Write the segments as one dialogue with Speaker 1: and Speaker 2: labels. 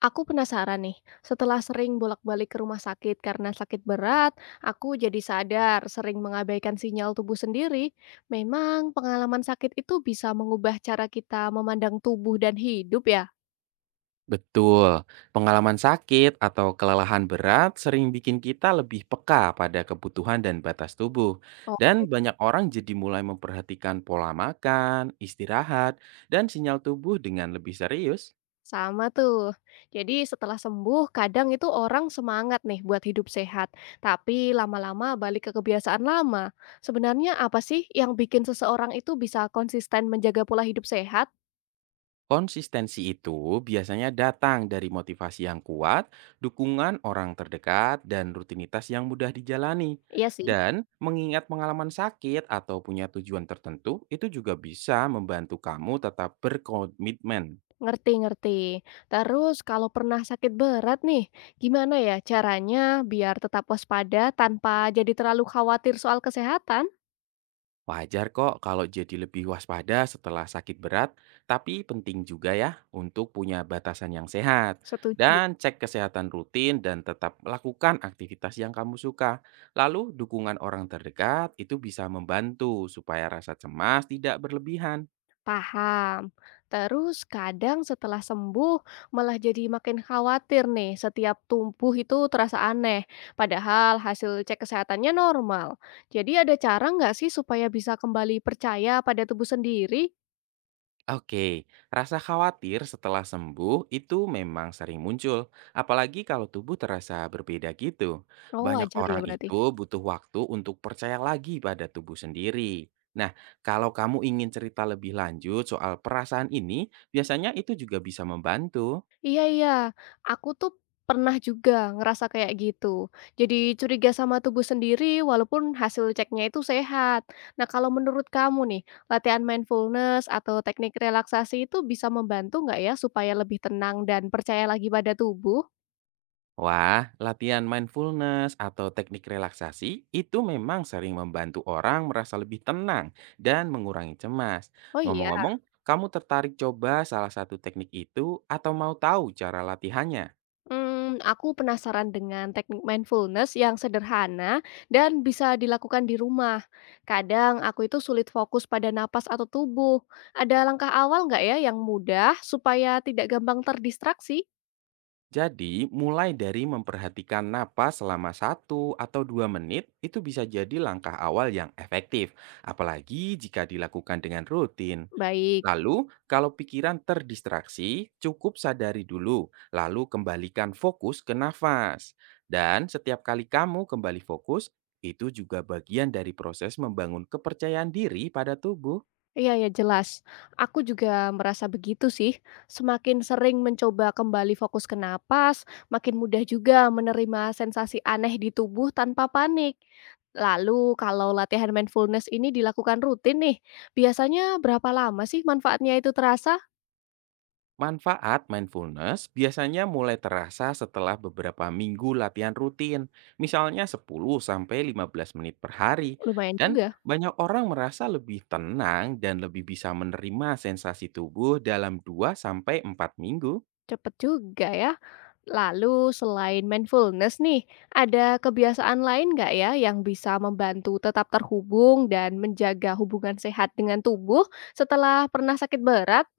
Speaker 1: Aku penasaran nih, setelah sering bolak-balik ke rumah sakit karena sakit berat, aku jadi sadar sering mengabaikan sinyal tubuh sendiri. Memang pengalaman sakit itu bisa mengubah cara kita memandang tubuh dan hidup ya?
Speaker 2: Betul, pengalaman sakit atau kelelahan berat sering bikin kita lebih peka pada kebutuhan dan batas tubuh.
Speaker 1: Oh,
Speaker 2: Dan banyak orang jadi mulai memperhatikan pola makan, istirahat, dan sinyal tubuh dengan lebih serius.
Speaker 1: sama tuh. Jadi setelah sembuh, kadang itu orang semangat nih buat hidup sehat, tapi lama-lama balik ke kebiasaan lama. Sebenarnya apa sih yang bikin seseorang itu bisa konsisten menjaga pola hidup sehat?
Speaker 2: Konsistensi itu biasanya datang dari motivasi yang kuat, dukungan orang terdekat, dan rutinitas yang mudah dijalani.
Speaker 1: Iya sih.
Speaker 2: Dan mengingat pengalaman sakit atau punya tujuan tertentu, itu juga bisa membantu kamu tetap berkomitmen.
Speaker 1: Ngerti ngerti. Terus kalau pernah sakit berat nih, gimana ya caranya biar tetap waspada tanpa jadi terlalu khawatir soal kesehatan?
Speaker 2: Wajar kok kalau jadi lebih waspada setelah sakit berat, tapi penting juga ya untuk punya batasan yang sehat.
Speaker 1: Setuju.
Speaker 2: Dan cek kesehatan rutin dan tetap lakukan aktivitas yang kamu suka. Lalu dukungan orang terdekat itu bisa membantu supaya rasa cemas tidak berlebihan.
Speaker 1: Paham. Terus kadang setelah sembuh malah jadi makin khawatir nih, setiap tumbuh itu terasa aneh. Padahal hasil cek kesehatannya normal. Jadi ada cara nggak sih supaya bisa kembali percaya pada tubuh sendiri?
Speaker 2: Oke, rasa khawatir setelah sembuh itu memang sering muncul, apalagi kalau tubuh terasa berbeda gitu.
Speaker 1: Oh
Speaker 2: Banyak
Speaker 1: wajar ya
Speaker 2: orang
Speaker 1: berarti.
Speaker 2: itu butuh waktu untuk percaya lagi pada tubuh sendiri. Nah, kalau kamu ingin cerita lebih lanjut soal perasaan ini, biasanya itu juga bisa membantu.
Speaker 1: Iya iya, aku tuh pernah juga ngerasa kayak gitu. Jadi curiga sama tubuh sendiri walaupun hasil ceknya itu sehat. Nah, kalau menurut kamu nih, latihan mindfulness atau teknik relaksasi itu bisa membantu nggak ya supaya lebih tenang dan percaya lagi pada tubuh?
Speaker 2: Wah, latihan mindfulness atau teknik relaksasi itu memang sering membantu orang merasa lebih tenang dan mengurangi cemas.
Speaker 1: Oh iya.
Speaker 2: Ngomong-ngomong, kamu tertarik coba salah satu teknik itu atau mau tahu cara latihannya?
Speaker 1: Hmm, aku penasaran dengan teknik mindfulness yang sederhana dan bisa dilakukan di rumah. Kadang aku itu sulit fokus pada napas atau tubuh. Ada langkah awal nggak ya yang mudah supaya tidak gampang terdistraksi?
Speaker 2: Jadi, mulai dari memperhatikan napas selama 1 atau 2 menit itu bisa jadi langkah awal yang efektif, apalagi jika dilakukan dengan rutin.
Speaker 1: Baik.
Speaker 2: Lalu, kalau pikiran terdistraksi, cukup sadari dulu, lalu kembalikan fokus ke nafas. Dan setiap kali kamu kembali fokus, itu juga bagian dari proses membangun kepercayaan diri pada tubuh.
Speaker 1: Iya ya jelas. Aku juga merasa begitu sih. Semakin sering mencoba kembali fokus ke napas, makin mudah juga menerima sensasi aneh di tubuh tanpa panik. Lalu kalau latihan mindfulness ini dilakukan rutin nih, biasanya berapa lama sih manfaatnya itu terasa?
Speaker 2: Manfaat mindfulness biasanya mulai terasa setelah beberapa minggu latihan rutin, misalnya 10 sampai 15 menit per hari.
Speaker 1: Lumayan
Speaker 2: Dan
Speaker 1: juga,
Speaker 2: banyak orang merasa lebih tenang dan lebih bisa menerima sensasi tubuh dalam 2 sampai 4 minggu.
Speaker 1: cepet juga ya. Lalu selain mindfulness nih, ada kebiasaan lain nggak ya yang bisa membantu tetap terhubung dan menjaga hubungan sehat dengan tubuh setelah pernah sakit berat?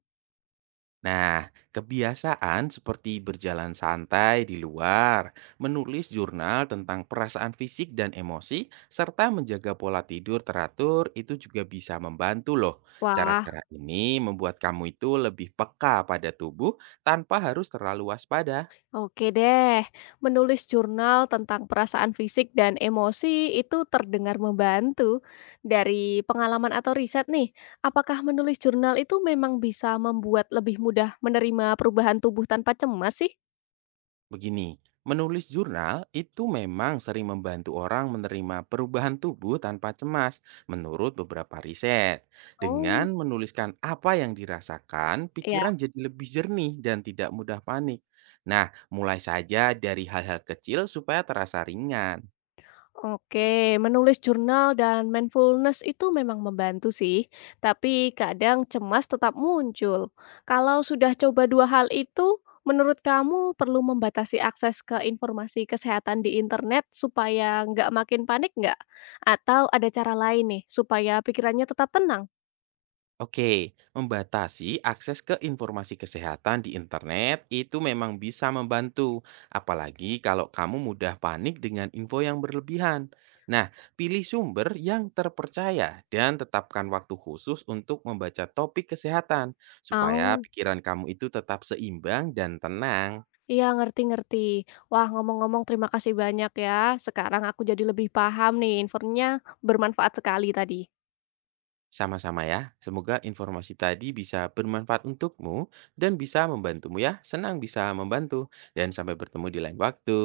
Speaker 2: Nah, kebiasaan seperti berjalan santai di luar, menulis jurnal tentang perasaan fisik dan emosi, serta menjaga pola tidur teratur itu juga bisa membantu loh.
Speaker 1: Wah,
Speaker 2: Cara-cara ini membuat kamu itu lebih peka pada tubuh tanpa harus terlalu waspada.
Speaker 1: oke deh. Menulis jurnal tentang perasaan fisik dan emosi itu terdengar membantu. Dari pengalaman atau riset nih, apakah menulis jurnal itu memang bisa membuat lebih mudah menerima perubahan tubuh tanpa cemas sih?
Speaker 2: Begini, menulis jurnal itu memang sering membantu orang menerima perubahan tubuh tanpa cemas, menurut beberapa riset.
Speaker 1: Oh,
Speaker 2: Dengan menuliskan apa yang dirasakan,
Speaker 1: ya.
Speaker 2: pikiran jadi lebih jernih dan tidak mudah panik. Nah, mulai saja dari hal-hal kecil supaya terasa ringan.
Speaker 1: Oke, menulis jurnal dan mindfulness itu memang membantu sih, tapi kadang cemas tetap muncul. Kalau sudah coba dua hal itu, menurut kamu perlu membatasi akses ke informasi kesehatan di internet supaya nggak makin panik nggak? Atau ada cara lain nih supaya pikirannya tetap tenang?
Speaker 2: Oke, membatasi akses ke informasi kesehatan di internet itu memang bisa membantu, apalagi kalau kamu mudah panik dengan info yang berlebihan. Nah, pilih sumber yang terpercaya dan tetapkan waktu khusus untuk membaca topik kesehatan, supaya
Speaker 1: Oh,
Speaker 2: pikiran kamu itu tetap seimbang dan tenang.
Speaker 1: iya ngerti-ngerti. Wah, ngomong-ngomong terima kasih banyak ya. Sekarang aku jadi lebih paham nih, infonya bermanfaat sekali tadi.
Speaker 2: Sama-sama ya, semoga informasi tadi bisa bermanfaat untukmu dan bisa membantumu ya. Senang bisa membantu, dan sampai bertemu di lain waktu.